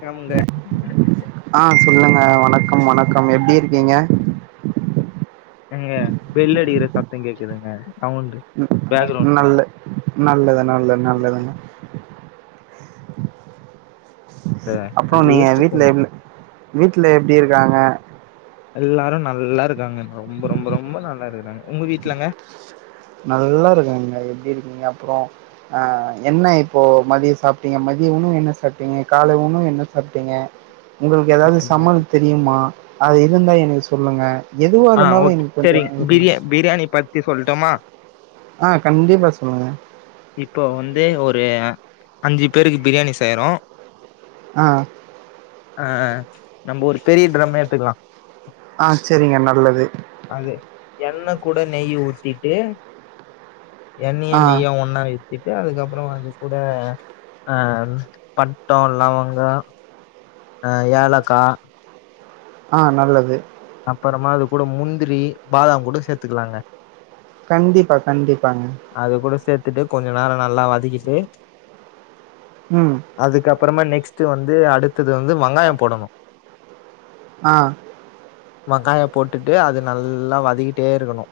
க்ரமுங்க ஆ சொல்லுங்க வணக்கம் வணக்கம் எப்டி இருக்கீங்க எங்க பெல்லடிக்கற சத்தோ கேக்குதுங்க சவுண்டு பேக்ரவுண்ட் நல்ல சவுண்ட் நல்லது நல்லது நல்லதுங்க இந்த அப்றோ நீங்க வீட்ல கையேத்துக்குங்க இல்ல வீட்ல எப்டி இருக்காங்க எல்லாரு நல்லாருக்காங்கங்க ரொம்ப ரொம்ப ரொம்ப நல்லா இருக்கறாங்க உங்க வீட்லங்க நல்லாருக்காங்க எப்டி இருக்கீங்க அப்றோ ஆ என்ன இப்போ மதியொ சாப்டீங்க மதிய உணவு என்ன சாப்டீங்க காலை உணவு என்ன சாப்டீங்க [inaudible] உங்ளுக்கு ஏதாது இப்ப சம்மல் தெரியுமா அது இருந்தா எங்ளுக் சொல்லுங்க எதுவா ஆ இருந்தாலு ஓகே இன்னிக் கொஞ்சோ சரிங்க நீங் பிரியா பண்ணுங்க பிரியாணி பத் தி சொல்ட்டுமா ஆ கண்டிப்பா சொல்லுங்க இப்போ வந்து ஒரு அஞ்சு பேருக்கு பிரியாணி செய்யரோ ஆ ஆ நம்ப ஒரு டிரம்மே எத்துக்லா ஆ செரிங்க நல்லது அது எண்ண கூட நெய் ஊத்திட்டு எண்ணெயு ஆ நெய்யு ஒன்னாவே விட்டு அதுக்கப்றோ வந்து கூட ஆ பட்டோ லவங்கோ ஆ ஏலக்கா ஆ நல்லது அப்பறமா அது கூட முந்திரி பாதாம் கூட சேத்துக்கலாங்க கண்டிப்பா கண்டிப்பாங்க அது கூட சேத்துட்டு கொஞ்ச நேரோ நல்லா வதக்கிட்டு ம் அதுகப்றமா நெக்ஸ்ட் வந்து அடுத்தது வந்து வங்காயோ போடணு ஆ வங்காயோ போட்டுட்டு அது நல்லா வதக்கிட்டே இருக்கணு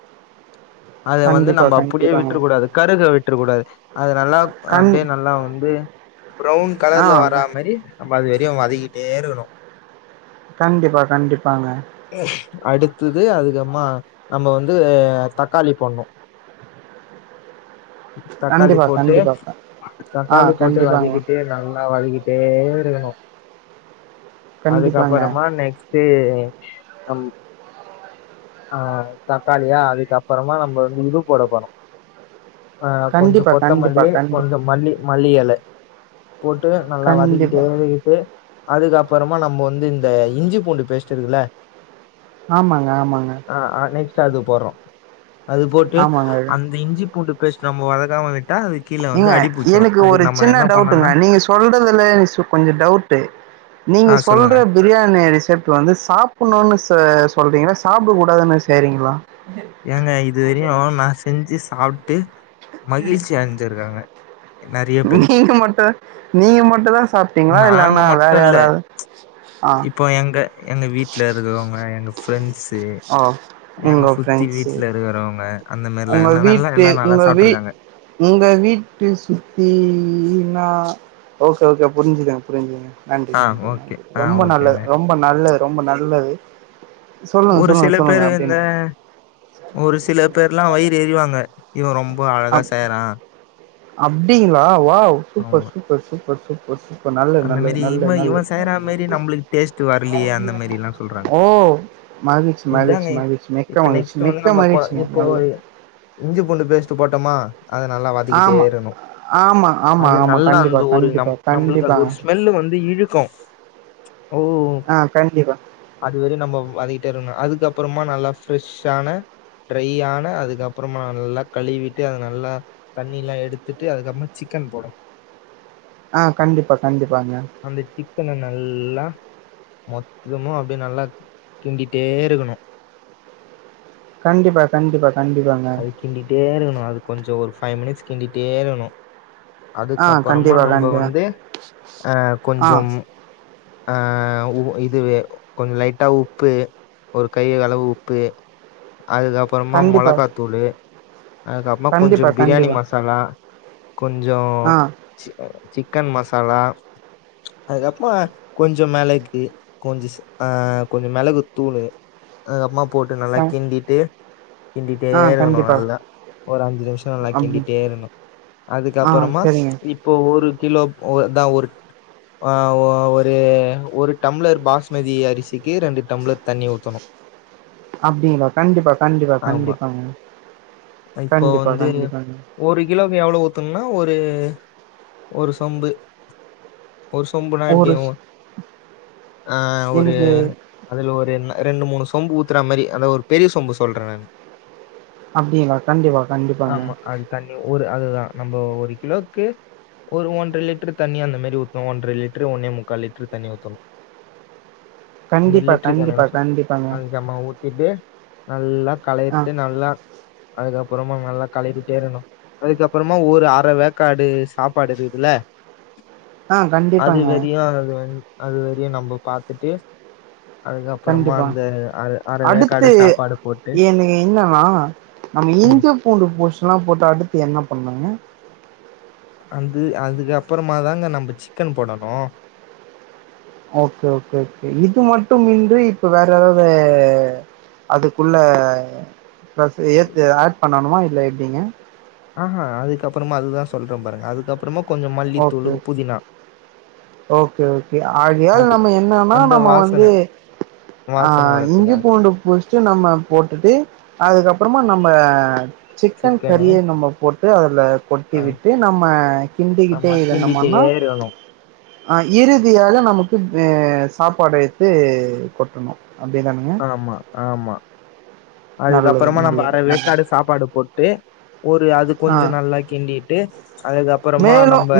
அத வந்து கண்டிப்பா நம்ப அப்டியே கண்டிப்பாங்க விட்ர கூடாது கருக விட்ர கூடாது அது நல்லா கண் அப்டியே நல்லா வந்து ப்ரவுன் ஆ கலர்ல வரா க மேரி நம்ப அது வரியு வதக்கிட்டே இருக்கணு கண்டிப்பா கண்டிப்பாங்க அடுத்துது அதுக்கப்மா நம்ம வந்து தக்காளி போட்ணு தக்காளி கண்டிப்பா போட்டு கண்டிப்பாக்கா ஆ தக்காளி போட்டு கண்டிப்பாங்க வதக்கிட்டே நல்ல ஆ வதக்கிட்டே இருக்கணு கண்டிப்பாங்க அதுக்கப்பறமா நெக்ஸ்ட்டு உ அம் ஆ தக்காளியா அதுக்கப்றமா நம்ப வந்து இது போட போறோ ஆ கொஞ்சோ கண்டிப்பா கண்டிப்பா கொத்தமல்லி கண்டி கொஞ்சோ மல்லி மல்லியேல போட்டு நல்லா கண்டிப்பா வதக்கிட்டேழுகிட்டு அதுக்கப்பறமா நம்ம வந்து இந்த இஞ்சி பூண்டு பேஸ்ட்டு இருக்குல ஆமாங்க ஆமாங்க ஆ ஆ நெக்ஸ்ட் அது போட்றோ அது போட்டு ஆமாங்க அந்த இஞ்சி பூ பூண்டு பேஸ்ட் நம்ம வதகாமவிட்டா அது கீழே வந்து ஏங்க அடிபிடிச்சிரும் எனக்கு அதுக்கு ஒரு நம்ம சின்ன என்ன பண்ணோம்னா டவுண்டுகங்க நீங்க சொல்றதுல கொஞ்சோ டவுட்டு நீங்க ஆஹ் சொல்லுங்க சொல்ற பிரியாணி அரிசியப் இப்ப வந்து சாப்புன்னு சொ சொல்றீங்களா சாப்ட கூடாதுன்னு செய்ரீங்களா ஏங்க இதுவரையு நா செஞ்சு சாப்ட்டு மகிழ்ச்சி அடஞ்சிருக்காங்க நீங்க மட்டு நீங்க மட்டுதா சாப்ட்டீங்களா நாங்க இல்லனா வேற மட்டும் இல்ல யாராவது ஆ இப்போ ‌எங்க எங்க வீட்லருக்கறவங்க எங்க ஃப்ரெண்ட்ஸு ஆ எங்க உங்க சு ஃப்ரெண்ட்ஸு வீட்ல இருக்கறவங்க அந்த மாரிலா உங்க நல்லா நல்லா வீட்டு எல்லாரு நல்லா உங்க வீ சாப்ட்ருக்காங்க உங்க வீட்டு சுத்தினா ஓகே ஓகே புரிஞ்சுதுங்க புரிஞ்சுதுங்க நன்றி ஆ நன்றி ஓகே. நன்றி ஆ ரொம்ப நல்லது ஓகேங்க. ரொம்ப நல்லது ரொம்ப நல்லது சொல்லுங்க ஒரு சொல்லுங்க சில சொல்லுங்க பேரு அப்டின் இந்த ஒரு சில பேர்லா வயிற ஏறிவாங்க இவ ரொம்ப அழகா அப் செய்றா அப்டிங்களா வாவ் சூப்பர் ஆமா. சூப்பர் சூப்பர் சூப்பர் சூ இப்ப நல்ல அந்த நல்ல மாரி நல்ல இவன் நல்ல இவன் செய்றா மாரி நம்மளுக்கு டேஸ்ட் வரலையே! அந்த மாரிலாம் சொல்றாங்க. ஓ மகிழ்ச்சு மகிழ்ச்சு இதாங்க மகிழ்ச்சு மிக்க இப்ப மகிழ்ச்சு நெக்ஸ்ட் வந்து மிக்க நம்ம கொ மகிழ்ச்சுங்க இப்போ நல்ல இஞ்சி பூண்டு பேஸ்ட்டு போட்டமா அத நல்லா வதக்கிட்டே ஆமா இருக்கணு ஆமா ஆமா அது ஆமா நல்லா கண்டிப்பா அந்து ஒரு கண்டிப்பா நம் நம்ளுக்கு அந்த கண்டிப்பாங்க ஒரு ஸ்மெல்லு வந்து இழுக்கு ஓ ஆ கண்டிப்பா அதுவரையு நம்ம வதக்கிட்டே இருக்கனு அதுக்கு அப்பறமா நல்லா ஃப்ரெஷான ட்ரையான அதுக்கு அப்பறமா நல்லா கழுவிட்டு அத நல்லா தண்ணிலா எடுத்துட்டு அதுக்கப்மா சிக்கன் போடனு ஆ கண்டிப்பா கண்டிப்பாங்க அந்த சிக்கன நல்லா மொத்தமு அப்டியே நல்லா கிண்டிட்டே இருக்கணு கண்டிப்பா கண்டிப்பா கண்டிப்பா அது கிண்டிட்டே இருக்கணு அது கொஞ்சோ ஒரு ஃபைவ் மினிட்ஸ் கிண்டிட்டே இருக்கனு ஆ அதுக்கப்பறோமா கண்டிப்பா, நம்ப கண்டிப்பா. வந்து அ ஆ கொஞ்சம் ஆ உ இதுவே கொஞ்ச லைட்டா உப்பு ஒரு கையளவு உப்பு அதுக்கு அப்பறமா கண்டிப்பா, மொளகாத்து குள்ளயே அதுக்கப்றமா கொஞ்சோ கண்டிப்பா, பிரியாணி கண்டிப்பா. மசாலா கொஞ்சோ ஆ ச் சிக்கன் மசாலா அதுக்கப்மா கொஞ்சோ மெளகு கொஞ்சோ சீஆ கொஞ்சோ மெளகு தூளு அதுகப்மா போட்டு க நல்லா கிண்டிட்டு டே ஆ இருக்கனு கண்டிப்பா. நல்லா ஒரு அஞ்சு நிமிஷோ நல்லா அப்டி கிண்டிட்டே இருக்கனு ஆ அதுக்கப்பறமா சரிங்க. இப்போ ஒரு கிலோ ஒரு தா ஒரு ஆ ஒ ஒரு டம்ளர் பாஸ்மதி அரிசி கே ரெண்டு டம்ளர் தண்ணி ஊத்தணு அப்டிங்களா கண்டிப்பா கண்டிப்பா ஆமா கண்டிப்பாங்க இப்போ கண்டிப்பா வந்து கண்டிப்பாங்க ஒரு கிலோக்கு எவ்ளோ ஊத்தனுனா ஒரு ஒரு சொம்பு ஒரு சொம்புனா ஒரு எப்டியு ஸ் ஆ ஒரு எனக்கு அதுல ஒரு என்ன ரெண்டு மூணு சொம்பு ஊத்துற மாரி அந்த ஒரு பெரிய சொம்பு சொல்ற நானு அப்டிங்ளா கண்டிப்பா கண்டிப்பாங்க ஆமா அது தண்ணி ஒரு அதுதா நம்ப ஒரு கிலோக்கு ஒரு ஒன்றர லிட்ரு தண்ணி அந்தமாரி ஊத்தணு ஒன்ற லிட்ரு ஒன்னே முக்கா லிட்ரு தண்ணி ஊத்தணு அந்த கண்டிப்பா, லிட்ரு கணக்ல கண்டிப்பா, சொல்ற கண்டிப்பாங்க. அதிகமா ஊத் திட்டு நல்லா ஆ களறிட்டு நல்லா அதுக்கப்றோமா நல்லா களறிட்டே இருக்கணு அதுக்கப்பறமா ஒரு அர வேக்காடு சாபாடு இருக்குல ஆ கண்டிப்பாங்க, அதுவரையு அது வந் அதுவரையு நம்ப பாத்துட்டு அதுக்கப்பறமா கண்டிப்பா. அந்த அர அர அடுத்து வேக்காடு சாபாடு போட்டு எனக்கு என்னன்னா நம்ம ம் இஞ்சு பூண்டு பேஸ்லா போட்டு அடுத்து என்ன பண்ணாங்க அது அதுக்கு அப்பறமா தாங்க நம்ப சிக்கன் போடணு ஓகே ஓகே ஓகே இது மட்டும்யின்றி இப்ப வேற ஏதாவது அதுக்குள்ள ப்ளஸ்சு ஏத்துஆட் பண்ணணுமா இல்ல எப்டிங்க ஆ அ அதுக்கப்றமா அதுதா சொல்ற பாருங்க அதுக்கப்றமா கொஞ்ஜோ ஓகே, மல்லித்தூளு புதினா ஓகே ஓகே ஆகையால அது நம்ப என்னன்னா அந்த நம்ப வந்து வாசனை ஆ வாசனை இஞ்சி வர்றதுக்காக. பூண்டு பேஸ்டு நம்ப போட்டுட்டு அதுக்கப்றமா நம்ப சிக்கன் சிக்கனு கறிய நம்ப போட்டு அதுல கொட்டி ஆ விட்டு நம்ம கிண்டிக்கிட்டே ஆமா கிண்டிட்டே இருந்தமென்னா இருக்கணும். அ இறுதியாக நமக்கு மே சாப்பாடு வைத்து கொட்டணு அப்டி என்ன பண்ணிங் ஆமா ஆமா நல்லது, அதுக்கப்றமா நம்ப நல்லது, நல்லது. அரவேக்காடு சாபாடு போட் ட்டு ஒரு அது ஆ. கொஞ்ஜோ நல்லா கிண்டிட்டு அதுக்கப்றமா நம்ப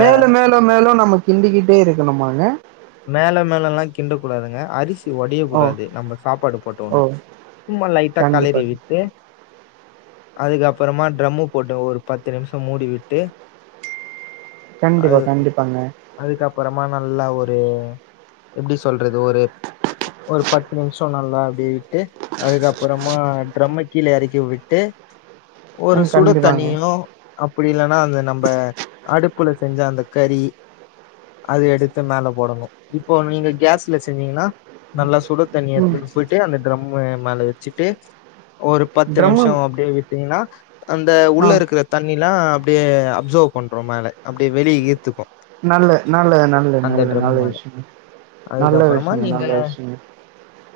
மேலு மேலு நம்ப கிண்டிக்கிட்டே இருக்கணுமாங்க மேல மேலுல கிண்டக்கூடாதுங்க அரிசி சி ஒடைய ஓ! கூடாது நம்ப சாப்பாடு போட்ட ஓ! ஒடனே சும்மா லைட்டா கண்டிப்பா. களறி விட்டு அதுக்கப்றமா டிரம்மு போட்டு ஒரு பத்து நிம்ஷோ மூடி விட்டு கண்டிப்பா கண்டிப்பாங்க அதுக்கப்றமா நல்லா ஒரு ஒரு எப்டி சொல்றது ஒரு ஒரு பத்து நிம்ஷோ நல்ல அப்டி விட்டு அதுக்கப்றமா டிரம்ம கீழ எறக்கி விட்டு ஒரு ம். சுடு கண்டிப்பாங்க. தண்ணிலு அப்டி இல்லனா அந்த நம்ப அடுப்புல செஞ்ச அந்த கறி அது எடுத்து மேல போடணு இப்போ நீங்க கேஸ்ல செஞ்சீங்னா நல்லா சுட தண்ணிய ம். எஏத்து போயிட்டு அந்த டிரம்மு மேல வச்சிட்டு ஒரு பத்து ட்ரம்மு நிம்ஷோ அப்டே விட்டீங்ன்னா அந்த ஆ. உள்ள இருக்குற தண்ணில அப்டியே அப்சர்வ் பண்று மேல அப்டே வெளி ஈர்த்துக்கு நல்ல நல்லது, நல்லது, அந்த நல்லது, டிரம்மு நல்ல மேல விஷயங்க. நல்ல அதுக்கப்றமா விஷயங்க, நீங்க நல்ல விஷயங்க.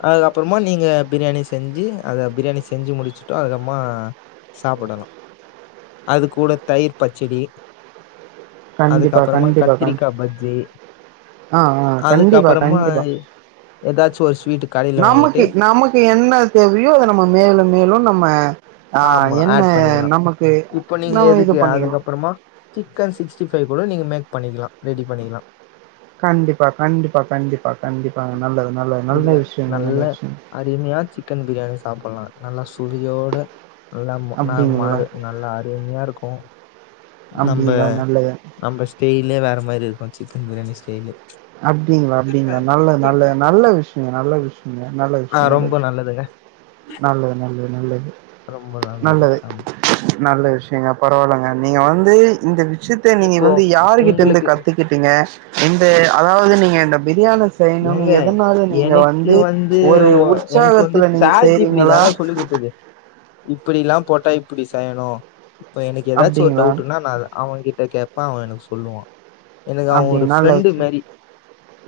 அதுக்கப்றமா நீங்க பிரியாணி செஞ்சி அத பிரியாணி செஞ்சி முடிச்சிட்டோ அதுக்கப்றமா சாப்டலா அது கூட தயிர் பச்சடி கண்டிப்பா, அதுக்கப்றமா கண்டிப்பா, கண் கத்திரிக்கா பஜ்ஜி ஆ, ஆ. கண்டிப்பா, அதுக்கப்றமா கண்டிப்பா. ஏதாச்சு ஒரு ஸ்வீட்டு கடையில வாங்கிட்டு தே வியு நம்ம மேலு மேலு நம்ம ஆ ஆமா என்ன ஆட் பண்ணிக்கலா நமக்கு இப்போ நீங்க நம்ம இது எதுக்கு பண்ணிக்கலாம். அதுக்கப்றமா சிக்கன் சிக்ஸ்டி ஃபைய் கூட நீங்க மேக் பண்ணிக்லா ரெடி பண்ணிக்லா கண்டிப்பா கண்டிப்பா கண்டிப்பா கண்டிப்பா நல்லது நல்லது நல்ல விஷயங்க நல்ல விஷயோ அருமியா சிக்கன் பிரியாணி சாப்பலா நல்லா சுவியோட நல்லா மொ நா அப்டிங்களா? மாறு நல்லா அருமியாருக்கு நம்ப அப்டிங்களா நல்லது நம்ப ஸ்டைலே வேற மாரிருக்கு சிக்கன் பிரியாணி ஸ்டைலு அப்டிங்ளா அப்டிங்ளா நல்ல நல்ல நல்ல விஷ்யங்க நல்ல விஷ்யங்க நல்ல ஆ விஷ்யோ நல்ல ரொம்ப விஷ்யோ நல்லதுங்க நல்லது நல்லது நல்லது ரொம்ப நல்லது ஆமா நல்ல விஷ்யங்க பரவால்லங்க நீங்க வந்து இந்த விஷ்யத்த நீங்க இப்போ வந்து யாரு கிட்டருந்து உங்களுக்கு கத்து கிட்டீங்க இந்த அதாவுது நீங்க இந்த பிரியாணோ செய்ணுனு ஏங்க நீங்க எதனால நீங்க எனக்கு வந்து ஒரு உற்சாகத்துல நீங்க இப்டி செய்றீங்களா தாங்க சொல்லி குடுத்துது இப்டிலா போட்டா இப்டி செயணு இப்ப எனக்கு எதாச்சு ஒரு அப்டிங்களா டவுடுன்னா நா அத அவங்கிட்ட கேப்பே அவே எனக்கு சொல்லுவா எனக்கு அவ அப்டி ஒரு நல்ல ஃப்ரெண்டு விஷயம் மாரி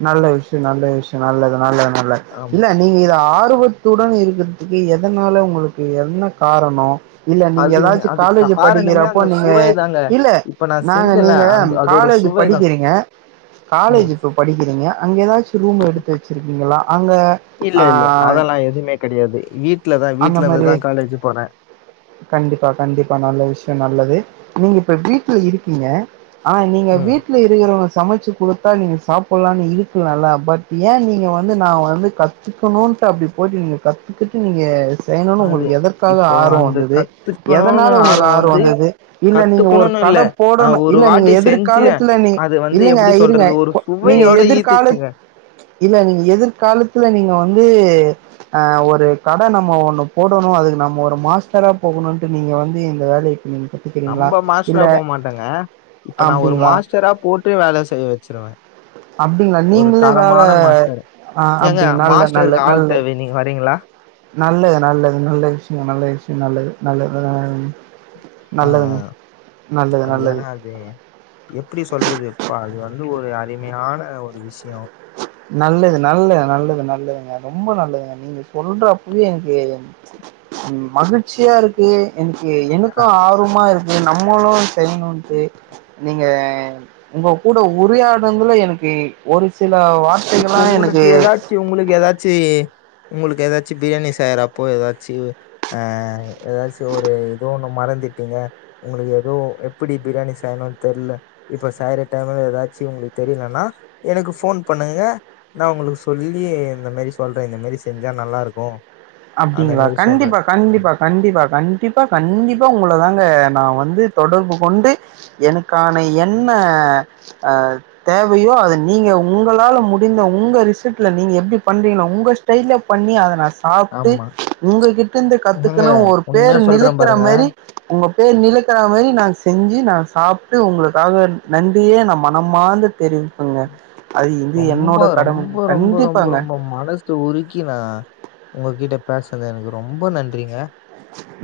நல்ல விஷ்யோ நல்ல விஷ்யோ நல்லது நல்லது நல்லது ஆமா இல்ல நீங்க இத ஆர்வத் இத்துடன் இருக்கிறதுக்கு எதனால உங்களுக்கு என்ன காரணோ இல்ல நீங்க அது எதாச்சு அது காலேஜ் காரணமே படிக்கிறப்போ அந்த நீங்க சுவை தாங்க இல்ல இப்ப நா நாங்க செஞ்சல நீங்க அந்த அதோட காலேஜ் சுவைதா படிக்கிறீங்க காலேஜ் ம் இப்ப படிக்கிறீங்க அங்கே எதாச்சு ரூம் எடுத்து வெச்சிருக்கீங்ளா அங்க ஆ இல்லல்ல அதெல்லா எதுமே கெடையாது வீட்லதா அந்த வீட்ல மாரி இருந்துதா காலேஜ் போறே கண்டிப்பா கண்டிப்பா நல்ல விஷ்யோ நல்லது நீங்க இப்ப வீட்ல இருக்கீங்க ஆ நீங்க ம் வீட்ல இருக் [unintelligible] சமச்சு குடுத்தா நீங்க சாப்பட்லான் இழுக்கலால்ல பட் ஏ நீங்க வந்து நா வந்து கத் துக்கணுன்ட்டு அப்டி போயிட்டு நீங்க கத்துக்கிட்டு நீங்க செய்ணுனு அது உங்களுக்கு எதற்காக இப்போ ஆர்வோ அந்த வந்து து கத்துக்கணும்னு எதனால உங்களுக்கு ஆர்வோ வந்து வந்துது இல்ல நீங்க ஒரு கத்துக்கணும்னு கட இல்ல நா போடணு ஒரு இல்ல நீங்க வாட்டி செஞ்சு எதிர்காலத் தில நீ அது வந்து இல்லங்க எப்டி இருங்க சொல்றது ஒரு நீங்க சுவையோட எதிர்காலத் ஈர்த்துச்சுங்க இல்ல நீங்க எதிர்காலத்துல நீங்க வந்து ஆ ஒரு கட நம்ம ஒண்ணு போடணு அதுக்கு நம்ம ஒரு மாஸ்ட்ரா போகணுன்ட்டு நீங்க வந்து இந்த வேலய [unintelligible] நம்ப மாஸ்ட்ரா போ மாட்டங்க இப்ப நா ஒரு அப்டிங்களா? மாஸ்ட்ரா போட்டு வேல செய் வெச்சிருவே அப்டிங்ளா நீங்களே வேற மாஸ்டர் ஆ ஏங்க அப்டிங்ளா நல்ல நல்ல மாஸ்டருக்கு ஆள் நல்ல தேவை நீங்க வரீங்களா நல்லது நல்லது நல்ல விஷ்யோ நல்ல விஷ்யோ நல்லது நல்ல ஆ ஆ நல்லதுங்க நல்லது அது நல்லது ஏன்னா அது எப்டி சொல்றது பா அது வந்து ஒரு அருமையான ஒரு விஷ்யோ நல்லது நல்ல நல்லது நல்லதுங்க ரொம்ப நல்லதுங்க நீங்க சொல்ற அப்பய எனக்கு மகிழ்ச்சியா இருக்கு எனக்கு எனக்கு ஆ ஆர்வமா இருக்கு நம்மளு செய்ணுன்ட்டு நீங்க உங்க கூட உரையாடுன்துல எனக்கு ஒரு சில வார்த்தைகள்லா எனக்கு டி உங்களுக்கு எதாச்சி உங்களுக்கு ஏதாச்சி பிரியாணி செய்றப்போ எதாச்சு அ எதாச்சு ஒரு இது ஒன்னு மறந்துட்டீங்க உங்களுக் எதோ எப்பிடி பிரியாணி செய்ணுன் தெர்ல இப்ப செய்ற டைம்ல எதாச்சு உங்களுக்கு தெரியலன்னா எனக்கு போன் பண்ணுங்க நா உங்களுக்கு சொல்லி இந்த மாரி சொல்றே இந்த மாரி செஞ்சா நல்லா இருக்கு அப்டிங்ளா கண்டிப்பா கண்டிப்பா கண்டிப்பா கண்டிப்பா கண்டிப்பா உங்கள தாங்க நா வந்து தொடர்பு கொண்டு எனக்கான என்ன அ தேவையோ அது நீங்க உங்களால முடிந்த உங்க ரிசல்ட்ல நீங்க எப்டி பண்றீங்ளோ உங்க டெய்ல பண்ணி அத நா சாப் து ஆமா உங்ககிட்டருந்து ஏங்க கத்துக்கணு ஒரு பேரு உண்மையா சொல்றேன் நிலைக்கிற பாருங்க மாரி உங்க பேர் நிலைக்கற மாரி நா செஞ்சு நா சாப்ட்டு உங்களுக்காக நன் நன்றிய நா மனமாந்து தெரிவிப்பங்க அது இது ரொம்ப என்னோட கடமைங்க கண்டிப்பாங்க சு உருக்கி நா உங்ககிட்ட பேஸ்னது எனக்கு ரொம்ப நன்றிங்க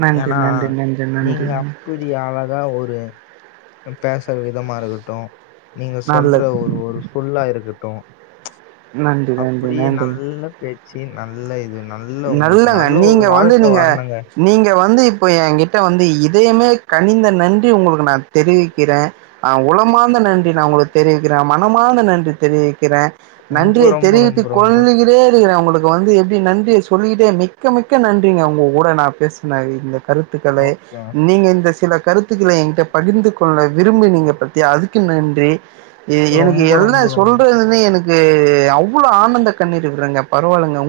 நன்றி, ஏனா நன்றி, நன்றி, நீங்க நன்றிங்க. அப் பிடி அழகா ஒரு அ பேசற விதமா இருக்கட்டு நீங்க நல்லது. சொல்ற ஒரு ஒரு சொல்லா இருக்கட்டு நன்றி நன்றி அப்பிடியே நன்றி நல்ல பேச்சு நல்ல இது நல்ல உங்களுக்கு நல்லங்க நல்ல ஒரு நீங்க வந்து வாழ்க்க நீங்க வர்ணுங்க நீங்க வந்து இப்போ எங்கிட்ட வந்து இதயமே கனிந்த நன்றி உங்களுக்கு நா தெரிவிக்கிறே ஆ உளமார்ந்த நன்றி நா உங்களுக் தெரிவிக்கிறே மனமார்ந்த நன்றி தெரிவிக்கிறே ரொம்ப நன்றியை ரொம்ப தெரிவித்து ரொம்ப ரொம்ப கொள்ளுகிறேனுக்கிற உங்களு க் வந்து எப்பிடி நன்றிய சொல்லுகிறேன் மிக்க மிக்க நன்றிங்க உங்க கூட நா பேஸ்னது இந்த கருத்துக்கள ஓகேங்க நீங்க இந்த சில கருத் துக்கள எங்கிட்ட பகிர்ந்து கொள்ள விரும்புனீங்க பாத்தியா அதுக்கு நன்றி எனக்கு ரொம்ப என்ன ரொம்ப ரொம்ப சொல்றதுன்னே எனக்கு அவ்ளோ ஆனந்த கண்ணீரு விட்றங்க பரவால்லங்க உங்